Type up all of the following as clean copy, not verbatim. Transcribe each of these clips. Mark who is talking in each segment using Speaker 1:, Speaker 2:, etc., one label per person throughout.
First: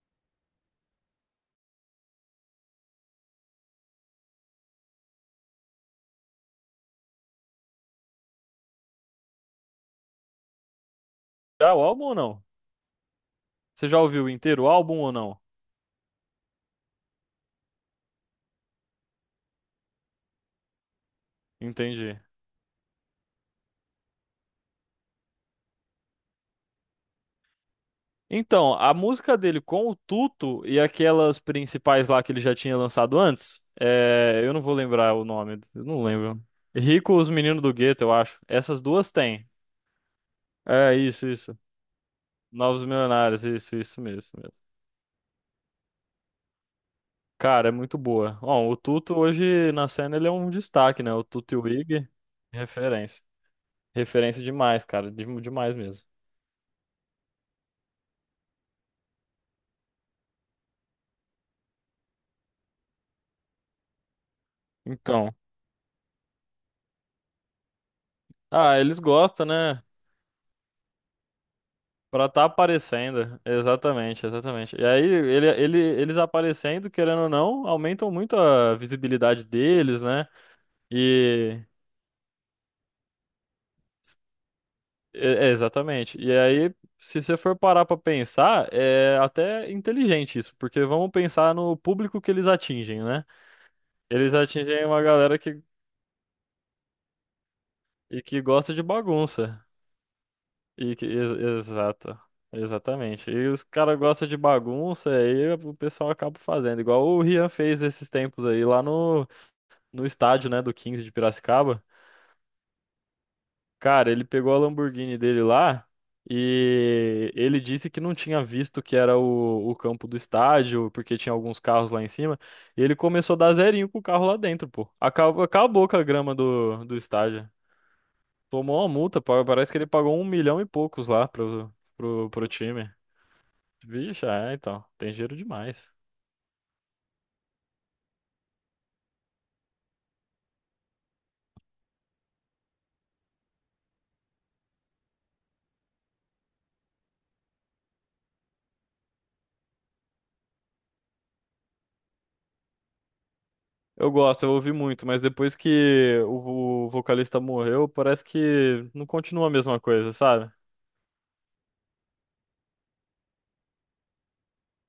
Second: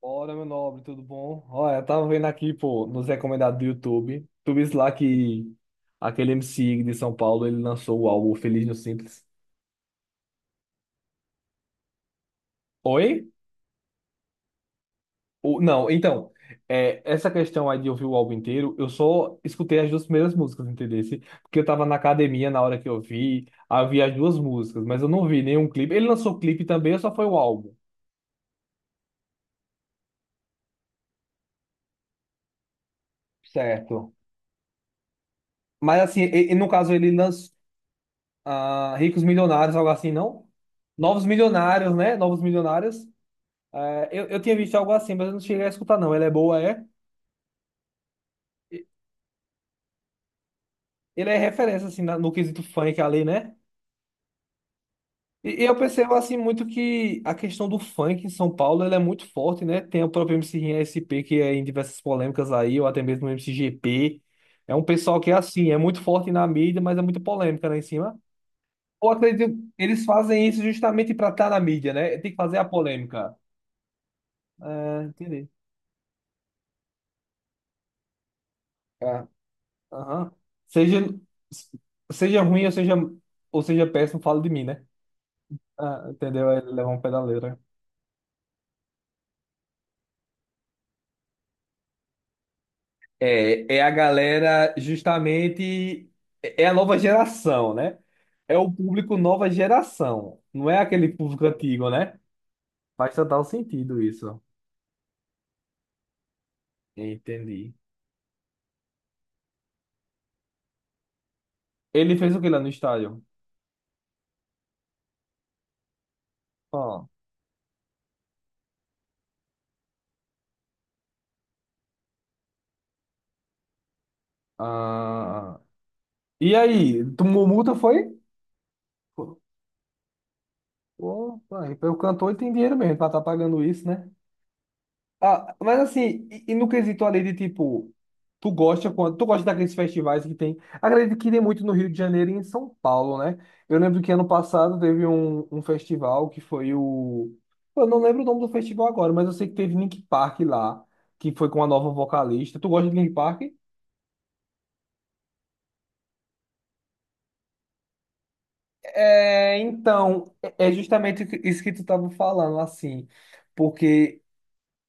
Speaker 1: Bora, meu nobre, tudo bom? Olha, eu tava vendo aqui, pô, nos recomendados do YouTube. Tu viste lá que aquele MC de São Paulo, ele lançou o álbum Feliz no Simples.
Speaker 2: Já o álbum ou não?
Speaker 1: Oi?
Speaker 2: Você já ouviu inteiro o álbum ou não?
Speaker 1: Não, então, essa questão aí de ouvir o álbum inteiro, eu só escutei as duas primeiras músicas, entendeu? Porque eu tava na
Speaker 2: Entendi.
Speaker 1: academia na hora que eu vi, havia as duas músicas, mas eu não vi nenhum clipe. Ele lançou clipe também, ou só foi o álbum?
Speaker 2: Então, a música dele com o Tuto e aquelas principais lá que ele já tinha lançado antes,
Speaker 1: Certo.
Speaker 2: é, eu não vou lembrar o nome, eu
Speaker 1: Mas
Speaker 2: não
Speaker 1: assim,
Speaker 2: lembro.
Speaker 1: e no caso ele
Speaker 2: Rico, Os
Speaker 1: lançou.
Speaker 2: Meninos do Gueto, eu acho. Essas
Speaker 1: Ah,
Speaker 2: duas
Speaker 1: Ricos
Speaker 2: tem.
Speaker 1: Milionários, algo assim, não?
Speaker 2: É,
Speaker 1: Novos
Speaker 2: isso, isso.
Speaker 1: Milionários, né? Novos
Speaker 2: Novos
Speaker 1: Milionários.
Speaker 2: Milionários, isso
Speaker 1: É,
Speaker 2: mesmo,
Speaker 1: eu,
Speaker 2: isso
Speaker 1: eu tinha
Speaker 2: mesmo.
Speaker 1: visto algo assim, mas eu não cheguei a escutar, não. Ele é boa, é?
Speaker 2: Cara, é muito boa. Bom, o
Speaker 1: E-
Speaker 2: Tuto hoje na cena ele é um destaque, né? O
Speaker 1: Ele é
Speaker 2: Tuto e o
Speaker 1: referência, assim,
Speaker 2: Ig,
Speaker 1: no quesito funk
Speaker 2: referência.
Speaker 1: ali, né?
Speaker 2: Referência demais, cara,
Speaker 1: E
Speaker 2: demais
Speaker 1: eu
Speaker 2: mesmo.
Speaker 1: percebo, assim, muito que a questão do funk em São Paulo, ele é muito forte, né? Tem o próprio MC Rinha SP, que é em diversas polêmicas aí, ou até mesmo o MC GP. É um pessoal que,
Speaker 2: Então,
Speaker 1: é assim, é muito forte na mídia, mas é muito polêmica lá em cima.
Speaker 2: ah, eles
Speaker 1: Ou
Speaker 2: gostam,
Speaker 1: acredito,
Speaker 2: né?
Speaker 1: eles fazem isso justamente para estar na mídia, né?
Speaker 2: Pra
Speaker 1: Tem que
Speaker 2: tá
Speaker 1: fazer a polêmica.
Speaker 2: aparecendo, exatamente, exatamente. E aí
Speaker 1: É, entendi.
Speaker 2: eles aparecendo, querendo ou não, aumentam muito a
Speaker 1: É.
Speaker 2: visibilidade deles, né?
Speaker 1: Aham. Seja,
Speaker 2: E
Speaker 1: Seja ruim ou seja péssimo, fala de mim, né?
Speaker 2: é,
Speaker 1: Ah,
Speaker 2: exatamente. E
Speaker 1: entendeu? Ele
Speaker 2: aí,
Speaker 1: leva um pé
Speaker 2: se
Speaker 1: da
Speaker 2: você for
Speaker 1: letra.
Speaker 2: parar pra pensar, é até inteligente isso, porque vamos pensar no público que eles atingem, né?
Speaker 1: É, é a
Speaker 2: Eles
Speaker 1: galera
Speaker 2: atingem uma galera que,
Speaker 1: justamente. É a nova geração, né?
Speaker 2: e que
Speaker 1: É o
Speaker 2: gosta de
Speaker 1: público nova
Speaker 2: bagunça.
Speaker 1: geração. Não é
Speaker 2: E que,
Speaker 1: aquele
Speaker 2: ex-
Speaker 1: público antigo, né?
Speaker 2: Exato.
Speaker 1: Faz
Speaker 2: Exatamente.
Speaker 1: total
Speaker 2: E os caras
Speaker 1: sentido
Speaker 2: gostam de
Speaker 1: isso.
Speaker 2: bagunça, aí o pessoal acaba fazendo, igual o Rian
Speaker 1: Entendi.
Speaker 2: fez esses tempos aí lá no no estádio, né, do 15 de Piracicaba.
Speaker 1: Ele fez o que lá no estádio?
Speaker 2: Cara, ele pegou a Lamborghini dele lá
Speaker 1: Ó.
Speaker 2: e ele disse que não tinha visto que era o campo do estádio, porque tinha alguns carros lá em cima. E ele começou a dar zerinho com o carro lá dentro, pô.
Speaker 1: Ah.
Speaker 2: Acabou com a grama
Speaker 1: E
Speaker 2: do
Speaker 1: aí? Tomou
Speaker 2: estádio.
Speaker 1: multa, foi?
Speaker 2: Tomou uma multa, parece que ele pagou um milhão e poucos lá
Speaker 1: Pô, pô, aí, pelo cantor ele
Speaker 2: pro
Speaker 1: tem dinheiro
Speaker 2: time.
Speaker 1: mesmo pra estar pagando isso, né?
Speaker 2: Vixe, é, então, tem dinheiro
Speaker 1: Ah, mas
Speaker 2: demais.
Speaker 1: assim, e no quesito ali de tipo, tu gosta daqueles festivais que tem. Acredito que tem muito no Rio de Janeiro e em São Paulo, né? Eu lembro que ano passado teve um festival que foi o. Pô, eu não lembro o nome do festival agora, mas eu sei que teve Link Park lá, que foi com a nova vocalista. Tu gosta de Link Park?
Speaker 2: Eu gosto, eu ouvi muito, mas depois que o vocalista morreu, parece que não continua a
Speaker 1: É,
Speaker 2: mesma coisa,
Speaker 1: então,
Speaker 2: sabe?
Speaker 1: é justamente isso que tu estava falando, assim, porque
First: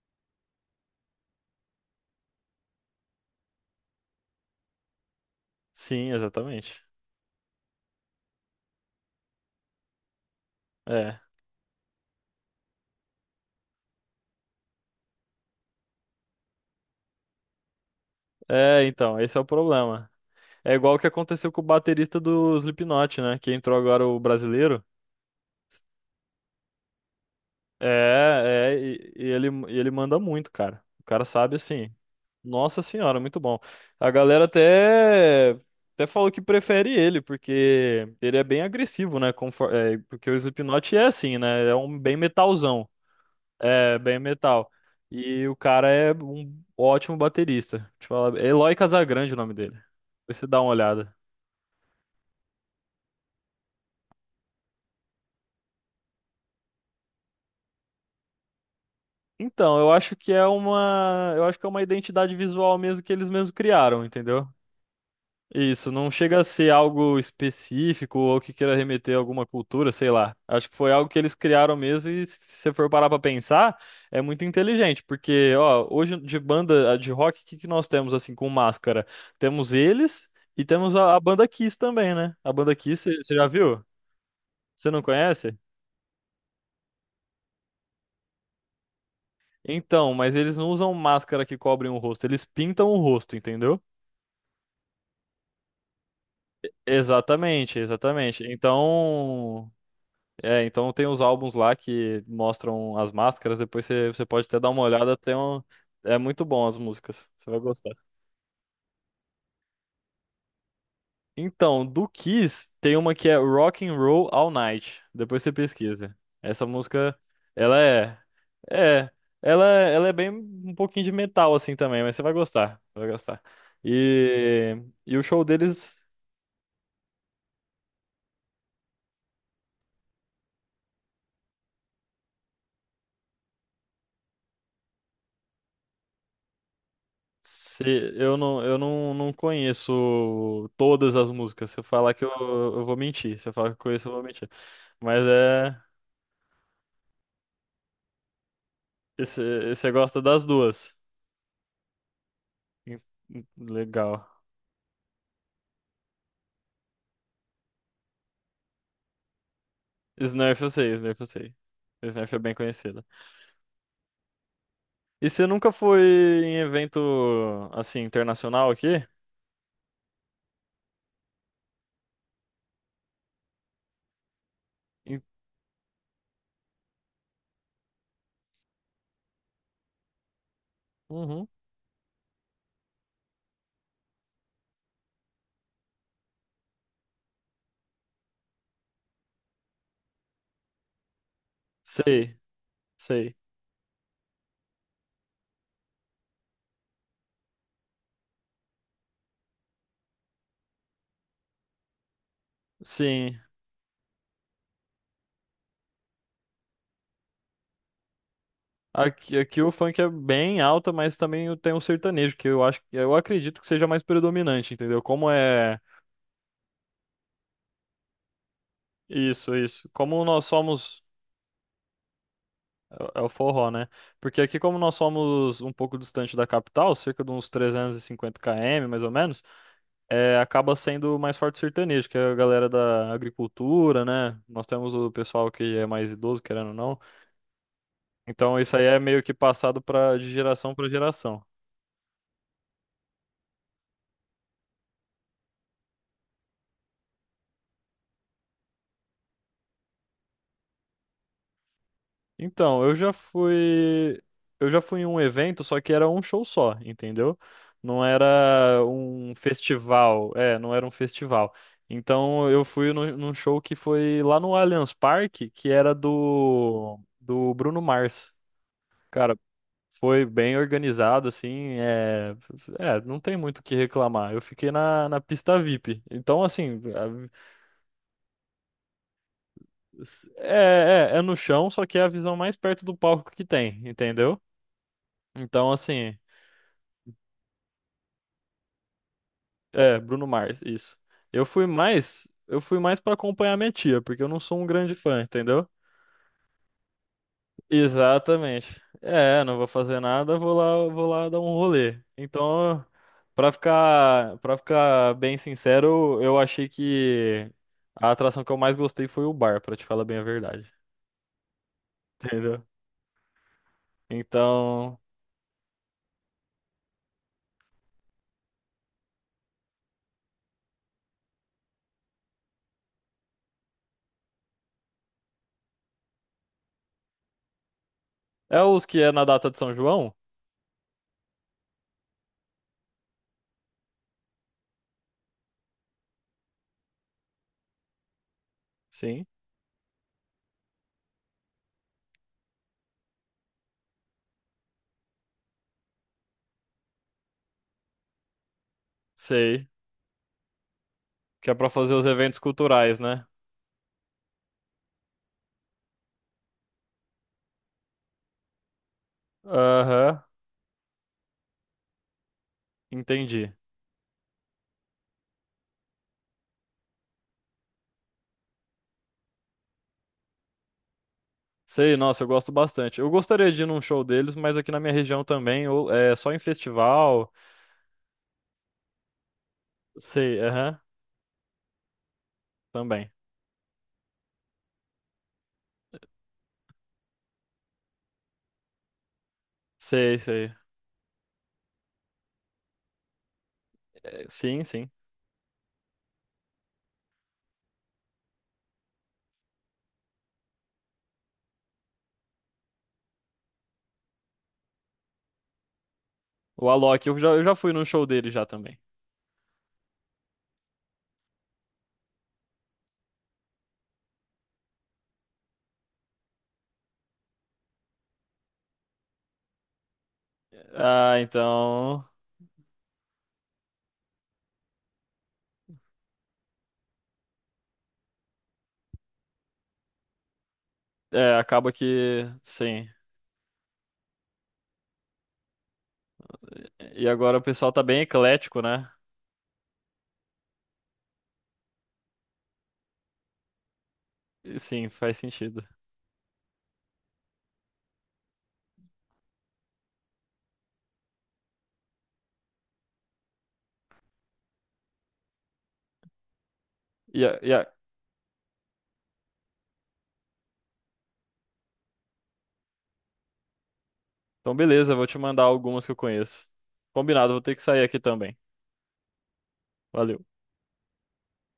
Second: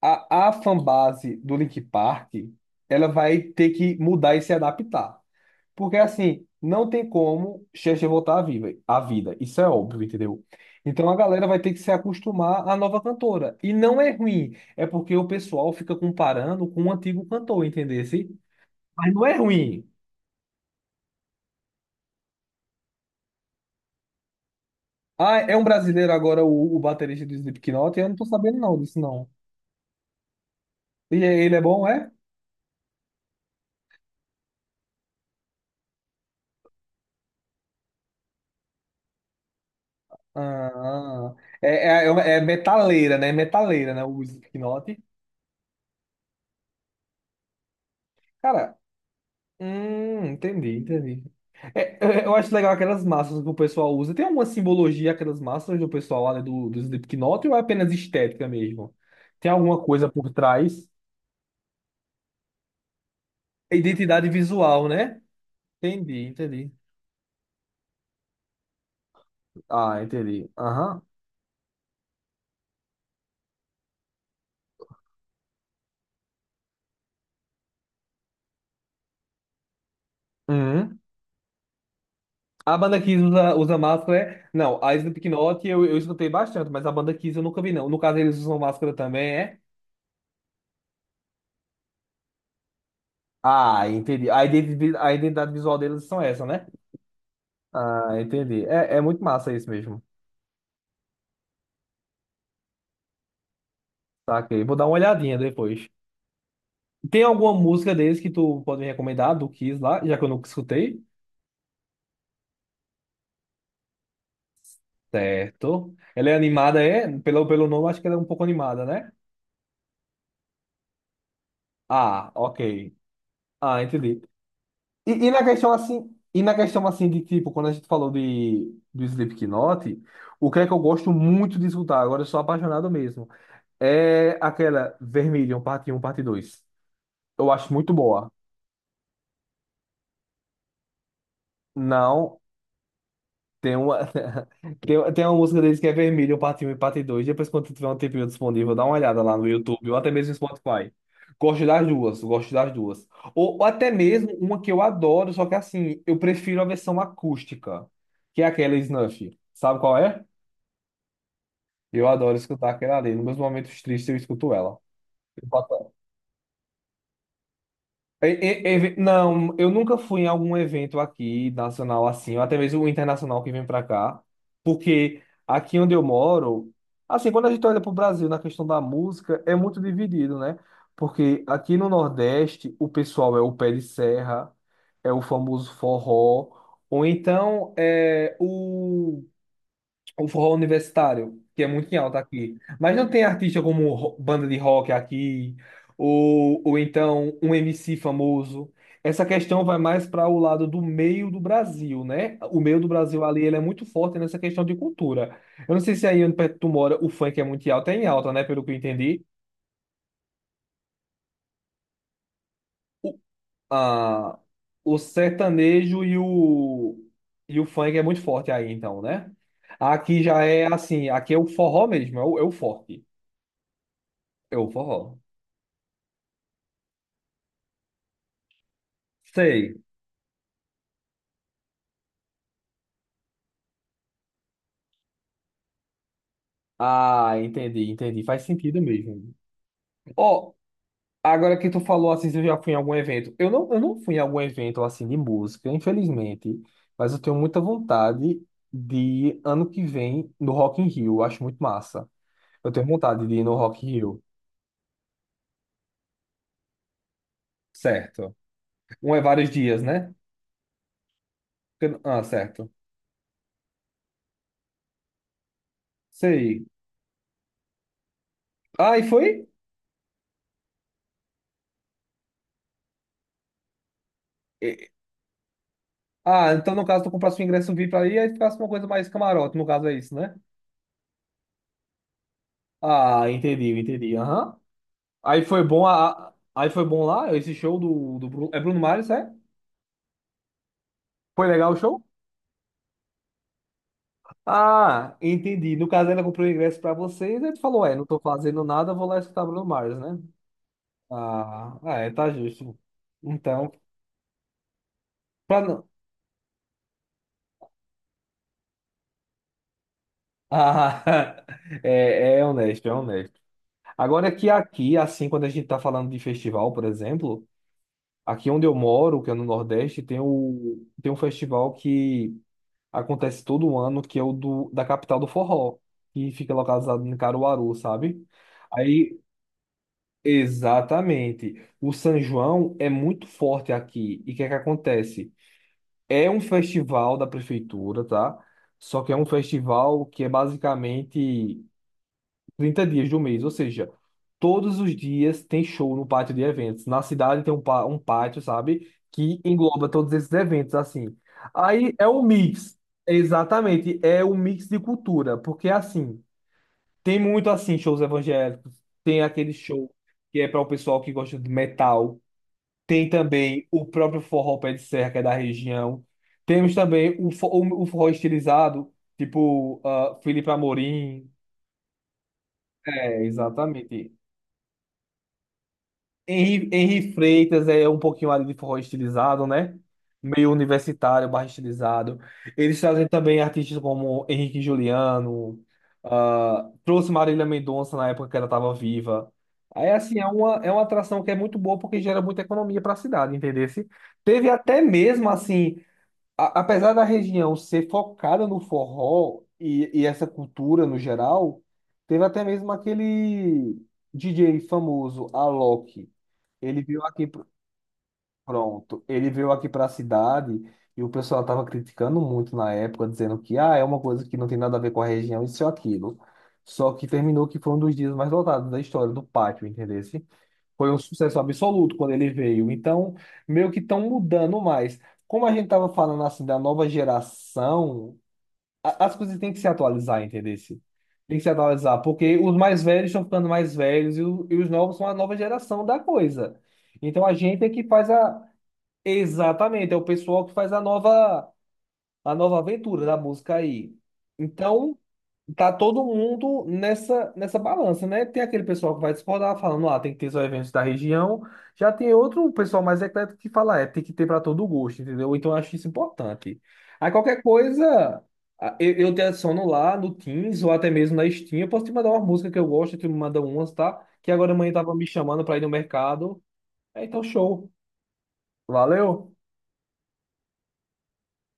Speaker 1: a fanbase do Link Park, ela vai ter que mudar e se adaptar. Porque
Speaker 2: Sim,
Speaker 1: assim,
Speaker 2: exatamente.
Speaker 1: não tem como Cher voltar à vida. Isso é óbvio, entendeu? Então a
Speaker 2: É.
Speaker 1: galera vai ter que se acostumar à nova cantora. E não é ruim, é porque o pessoal fica comparando com o antigo cantor, entendesse?
Speaker 2: É,
Speaker 1: Mas
Speaker 2: então,
Speaker 1: não é
Speaker 2: esse é o
Speaker 1: ruim.
Speaker 2: problema. É igual o que aconteceu com o baterista do Slipknot, né? Que entrou agora o brasileiro.
Speaker 1: Ah, é um brasileiro agora o baterista do Slipknot? Eu não tô sabendo
Speaker 2: É, é,
Speaker 1: não disso
Speaker 2: e, e
Speaker 1: não.
Speaker 2: ele, e ele manda muito, cara. O cara
Speaker 1: Ele
Speaker 2: sabe
Speaker 1: é bom,
Speaker 2: assim.
Speaker 1: é?
Speaker 2: Nossa senhora, muito bom. A galera até falou que prefere ele, porque ele é bem agressivo, né? É, porque o
Speaker 1: Ah,
Speaker 2: Slipknot é
Speaker 1: ah.
Speaker 2: assim, né? É um bem
Speaker 1: É
Speaker 2: metalzão.
Speaker 1: metaleira, né? Metaleira,
Speaker 2: É,
Speaker 1: né?
Speaker 2: bem
Speaker 1: O
Speaker 2: metal.
Speaker 1: Slipknot.
Speaker 2: E o cara é um ótimo baterista. Te falar, Eloy
Speaker 1: Cara,
Speaker 2: Casagrande é o nome dele.
Speaker 1: hum,
Speaker 2: Depois você dá uma olhada.
Speaker 1: entendi. É, é, eu acho legal aquelas máscaras que o pessoal usa. Tem alguma simbologia aquelas máscaras do pessoal lá, né, do Slipknot ou é apenas estética mesmo? Tem
Speaker 2: Então,
Speaker 1: alguma
Speaker 2: eu
Speaker 1: coisa
Speaker 2: acho
Speaker 1: por
Speaker 2: que é
Speaker 1: trás?
Speaker 2: uma, identidade visual mesmo que eles mesmos
Speaker 1: É
Speaker 2: criaram,
Speaker 1: identidade
Speaker 2: entendeu?
Speaker 1: visual, né?
Speaker 2: Isso, não chega a ser
Speaker 1: Entendi.
Speaker 2: algo específico ou que queira remeter a alguma cultura,
Speaker 1: Ah,
Speaker 2: sei lá.
Speaker 1: entendi.
Speaker 2: Acho que foi
Speaker 1: Aham.
Speaker 2: algo que eles criaram mesmo e se você for parar pra pensar, é muito inteligente, porque, ó, hoje de banda de rock, o que que nós temos assim com máscara? Temos eles e temos
Speaker 1: Uhum.
Speaker 2: a banda Kiss também, né? A banda
Speaker 1: A banda
Speaker 2: Kiss,
Speaker 1: Kiss
Speaker 2: você já
Speaker 1: usa
Speaker 2: viu?
Speaker 1: máscara, é? Não,
Speaker 2: Você
Speaker 1: a
Speaker 2: não conhece?
Speaker 1: Slipknot eu escutei bastante, mas a banda Kiss eu nunca vi, não. No caso, eles usam máscara também, é?
Speaker 2: Então, mas eles não usam máscara que cobrem o rosto, eles pintam o rosto, entendeu?
Speaker 1: Ah, entendi. A identidade visual deles são essa, né?
Speaker 2: Exatamente,
Speaker 1: Ah,
Speaker 2: exatamente.
Speaker 1: entendi. É, é muito massa isso
Speaker 2: Então,
Speaker 1: mesmo.
Speaker 2: É, então tem os álbuns lá que mostram as máscaras, depois você pode até
Speaker 1: Saquei.
Speaker 2: dar
Speaker 1: Vou
Speaker 2: uma
Speaker 1: dar uma
Speaker 2: olhada, tem
Speaker 1: olhadinha
Speaker 2: um...
Speaker 1: depois.
Speaker 2: É muito bom as
Speaker 1: Tem
Speaker 2: músicas, você
Speaker 1: alguma
Speaker 2: vai gostar.
Speaker 1: música deles que tu pode me recomendar do Kiss lá, já que eu nunca escutei?
Speaker 2: Então, do Kiss, tem uma que é Rock and Roll All Night, depois você
Speaker 1: Certo.
Speaker 2: pesquisa.
Speaker 1: Ela é
Speaker 2: Essa
Speaker 1: animada,
Speaker 2: música,
Speaker 1: é? Pelo
Speaker 2: ela
Speaker 1: nome, acho que ela é
Speaker 2: é,
Speaker 1: um pouco animada,
Speaker 2: é,
Speaker 1: né?
Speaker 2: ela é bem um pouquinho de metal assim também, mas você
Speaker 1: Ah,
Speaker 2: vai gostar,
Speaker 1: ok.
Speaker 2: vai gostar.
Speaker 1: Ah, entendi.
Speaker 2: E o show deles
Speaker 1: E na questão assim de tipo, quando a gente falou de do Slipknot, o que é que eu gosto muito de escutar, agora eu sou apaixonado mesmo, é aquela Vermilion, parte 1, parte 2. Eu acho
Speaker 2: Se,
Speaker 1: muito boa.
Speaker 2: eu não, não conheço todas as músicas. Se eu falar que
Speaker 1: Não,
Speaker 2: eu vou mentir. Se eu falar que
Speaker 1: Tem
Speaker 2: eu
Speaker 1: uma,
Speaker 2: conheço, eu vou mentir. Mas
Speaker 1: tem uma música deles
Speaker 2: é.
Speaker 1: que é vermelho, parte Um e parte 2. Depois, quando tiver um tempinho disponível, dá uma olhada lá no
Speaker 2: Esse,
Speaker 1: YouTube
Speaker 2: você
Speaker 1: ou até
Speaker 2: gosta
Speaker 1: mesmo no
Speaker 2: das
Speaker 1: Spotify.
Speaker 2: duas.
Speaker 1: Gosto das duas, gosto das
Speaker 2: Hum,
Speaker 1: duas.
Speaker 2: hum.
Speaker 1: Ou até
Speaker 2: Legal.
Speaker 1: mesmo uma que eu adoro, só que assim, eu prefiro a versão acústica, que é aquela Snuff. Sabe qual é?
Speaker 2: Snurf eu sei, Snurf eu sei.
Speaker 1: Eu
Speaker 2: Snurf
Speaker 1: adoro
Speaker 2: é bem
Speaker 1: escutar aquela
Speaker 2: conhecida.
Speaker 1: ali. Nos meus momentos tristes, eu escuto ela.
Speaker 2: E você nunca foi em evento assim, internacional aqui?
Speaker 1: Não, eu nunca fui em algum evento aqui nacional assim, ou até mesmo internacional que vem para cá, porque
Speaker 2: Em-
Speaker 1: aqui onde eu moro, assim, quando a gente olha para o Brasil na questão da música, é muito dividido, né? Porque
Speaker 2: Uhum.
Speaker 1: aqui no Nordeste, o pessoal é o pé de serra, é o famoso forró, ou então é o forró universitário, que é muito em alta
Speaker 2: Sei,
Speaker 1: aqui. Mas não tem
Speaker 2: sei.
Speaker 1: artista como banda de rock aqui, ou então um MC famoso. Essa questão vai mais para o lado do meio do Brasil, né? O meio do Brasil
Speaker 2: Sim.
Speaker 1: ali, ele é muito forte nessa questão de cultura. Eu não sei se aí onde perto tu mora, o funk é muito em alta, é em alta, né? Pelo que eu entendi.
Speaker 2: Aqui o funk é bem alta, mas também tem o sertanejo, que eu acho, eu
Speaker 1: O,
Speaker 2: acredito que seja mais
Speaker 1: a,
Speaker 2: predominante,
Speaker 1: o
Speaker 2: entendeu? Como é?
Speaker 1: sertanejo e o funk é muito forte aí, então, né?
Speaker 2: Isso, isso.
Speaker 1: Aqui
Speaker 2: Como
Speaker 1: já
Speaker 2: nós
Speaker 1: é
Speaker 2: somos.
Speaker 1: assim, aqui é o forró mesmo, é é o forte.
Speaker 2: É o forró, né? Porque
Speaker 1: É
Speaker 2: aqui,
Speaker 1: o
Speaker 2: como nós
Speaker 1: forró.
Speaker 2: somos um pouco distante da capital, cerca de uns 350 km, mais ou menos,
Speaker 1: Sei.
Speaker 2: é, acaba sendo mais forte o sertanejo, que é a galera da agricultura, né? Nós temos o pessoal que é mais idoso, querendo ou não.
Speaker 1: Ah, entendi. Faz
Speaker 2: Então, isso
Speaker 1: sentido
Speaker 2: aí é meio
Speaker 1: mesmo.
Speaker 2: que passado de
Speaker 1: Ó,
Speaker 2: geração para geração.
Speaker 1: agora que tu falou assim, se eu já fui em algum evento. Eu não fui em algum evento assim de música, infelizmente, mas eu tenho muita vontade de ir ano que vem no Rock in Rio. Eu acho muito massa. Eu
Speaker 2: Então,
Speaker 1: tenho
Speaker 2: eu já
Speaker 1: vontade de ir no Rock in
Speaker 2: fui.
Speaker 1: Rio.
Speaker 2: Eu já fui em um evento, só que era um show só, entendeu? Não
Speaker 1: Certo.
Speaker 2: era
Speaker 1: Um é
Speaker 2: um
Speaker 1: vários dias, né?
Speaker 2: festival. É, não era um festival.
Speaker 1: Ah,
Speaker 2: Então, eu
Speaker 1: certo.
Speaker 2: fui num show que foi lá no Allianz Parque, que era
Speaker 1: Sei.
Speaker 2: do Bruno Mars.
Speaker 1: Ah, e
Speaker 2: Cara,
Speaker 1: foi?
Speaker 2: foi bem organizado, assim. É, não tem muito o que reclamar. Eu fiquei
Speaker 1: E-
Speaker 2: na pista VIP. Então,
Speaker 1: Ah, então
Speaker 2: assim,
Speaker 1: no caso tu
Speaker 2: a-
Speaker 1: comprasse um ingresso VIP aí, aí ficasse uma coisa mais camarote, no caso é isso, né?
Speaker 2: é, é, é no chão, só que é a visão mais perto do
Speaker 1: Ah,
Speaker 2: palco que tem,
Speaker 1: entendi.
Speaker 2: entendeu?
Speaker 1: Aham. Aí foi
Speaker 2: Então,
Speaker 1: bom
Speaker 2: assim.
Speaker 1: aí foi bom lá esse show do Bruno, é Bruno Mars, é?
Speaker 2: É, Bruno Mars, isso. Eu
Speaker 1: Foi
Speaker 2: fui
Speaker 1: legal o show?
Speaker 2: mais, eu fui mais para acompanhar minha tia, porque eu não sou um grande
Speaker 1: Ah,
Speaker 2: fã, entendeu?
Speaker 1: entendi. No caso, ela comprou o ingresso pra vocês, aí tu falou, é, não tô fazendo
Speaker 2: Exatamente.
Speaker 1: nada, vou lá
Speaker 2: É,
Speaker 1: escutar
Speaker 2: não
Speaker 1: Bruno
Speaker 2: vou
Speaker 1: Mars,
Speaker 2: fazer
Speaker 1: né?
Speaker 2: nada, vou lá, dar um
Speaker 1: Ah, ah,
Speaker 2: rolê.
Speaker 1: é, tá justo.
Speaker 2: Então,
Speaker 1: Então,
Speaker 2: para ficar bem
Speaker 1: pra não.
Speaker 2: sincero, eu achei que a atração que eu mais gostei foi o bar, pra te falar bem a verdade,
Speaker 1: Ah, é, é
Speaker 2: entendeu?
Speaker 1: honesto, é honesto. Agora é que aqui,
Speaker 2: Então,
Speaker 1: assim, quando a gente tá falando de festival, por exemplo, aqui onde eu moro, que é no Nordeste, tem o, tem um festival que acontece todo um ano, que é da capital do forró, que fica localizado em Caruaru, sabe?
Speaker 2: é os que é
Speaker 1: Aí,
Speaker 2: na data de São João?
Speaker 1: exatamente. O São João é muito forte aqui. E o que é que acontece? É um festival da prefeitura, tá? Só que é um
Speaker 2: Sim,
Speaker 1: festival que é basicamente 30 dias do mês, ou seja, todos os dias tem show no pátio de eventos. Na cidade tem um pátio, sabe? Que
Speaker 2: sei,
Speaker 1: engloba todos esses eventos, assim.
Speaker 2: que é pra
Speaker 1: Aí
Speaker 2: fazer os
Speaker 1: é um
Speaker 2: eventos
Speaker 1: mix,
Speaker 2: culturais, né?
Speaker 1: exatamente, é um mix de cultura, porque assim, tem muito assim, shows evangélicos, tem aquele show
Speaker 2: Aham,
Speaker 1: que é para o pessoal que gosta de metal, tem
Speaker 2: entendi.
Speaker 1: também o próprio forró pé de serra, que é da região, temos também o forró estilizado, tipo ah, Felipe Amorim,
Speaker 2: Sei, nossa, eu gosto bastante. Eu
Speaker 1: é,
Speaker 2: gostaria de ir num show
Speaker 1: exatamente.
Speaker 2: deles, mas aqui na minha região também, ou é só em
Speaker 1: Henri
Speaker 2: festival.
Speaker 1: Freitas é um pouquinho ali de forró estilizado, né?
Speaker 2: Sei,
Speaker 1: Meio
Speaker 2: aham,
Speaker 1: universitário, barra estilizado. Eles trazem
Speaker 2: também.
Speaker 1: também artistas como Henrique e Juliano, ah, trouxe Marília Mendonça na época que ela estava viva. Aí,
Speaker 2: Sei,
Speaker 1: assim, é
Speaker 2: sei.
Speaker 1: é uma atração que é muito boa porque gera muita economia para a cidade, entendeu?
Speaker 2: É,
Speaker 1: Teve
Speaker 2: sim,
Speaker 1: até
Speaker 2: sim.
Speaker 1: mesmo, assim, apesar da região ser focada no forró e essa cultura no geral, teve até mesmo aquele DJ famoso, Alok.
Speaker 2: O
Speaker 1: Ele veio
Speaker 2: Alok, eu
Speaker 1: aqui,
Speaker 2: já, eu já fui num show dele já também.
Speaker 1: pronto, ele veio aqui para a cidade e o pessoal estava criticando muito na época, dizendo que ah, é uma coisa que não tem nada a ver com a região, isso ou aquilo. Só que terminou que foi um dos dias mais lotados da história do pátio, entendeu? Foi um
Speaker 2: Ah,
Speaker 1: sucesso absoluto
Speaker 2: então.
Speaker 1: quando ele veio. Então, meio que estão mudando mais. Como a gente estava falando assim da nova geração, as coisas têm que se atualizar, entendeu?
Speaker 2: É,
Speaker 1: Tem que se
Speaker 2: acaba
Speaker 1: atualizar,
Speaker 2: que.
Speaker 1: porque os mais
Speaker 2: Sim.
Speaker 1: velhos estão ficando mais velhos e os novos são a nova geração da coisa.
Speaker 2: E
Speaker 1: Então a
Speaker 2: agora o
Speaker 1: gente é
Speaker 2: pessoal tá
Speaker 1: que
Speaker 2: bem
Speaker 1: faz a.
Speaker 2: eclético, né?
Speaker 1: Exatamente, é o pessoal que faz a nova aventura da música aí.
Speaker 2: E sim,
Speaker 1: Então
Speaker 2: faz sentido.
Speaker 1: tá todo mundo nessa, nessa balança, né? Tem aquele pessoal que vai discordar, falando, ah, tem que ter só eventos da região. Já tem outro pessoal mais eclético que fala, é, tem que ter para todo gosto, entendeu? Então eu acho isso importante. Aí
Speaker 2: E, a-
Speaker 1: qualquer
Speaker 2: e a-
Speaker 1: coisa, eu te adiciono lá no Teams ou até mesmo na Steam. Eu posso te mandar uma música que eu gosto, tu me manda umas, tá? Que agora
Speaker 2: Então,
Speaker 1: amanhã
Speaker 2: beleza,
Speaker 1: tava
Speaker 2: eu
Speaker 1: me
Speaker 2: vou te
Speaker 1: chamando
Speaker 2: mandar
Speaker 1: para ir no
Speaker 2: algumas que eu
Speaker 1: mercado.
Speaker 2: conheço.
Speaker 1: É, então
Speaker 2: Combinado, vou ter que
Speaker 1: show.
Speaker 2: sair aqui também.
Speaker 1: Valeu!
Speaker 2: Valeu.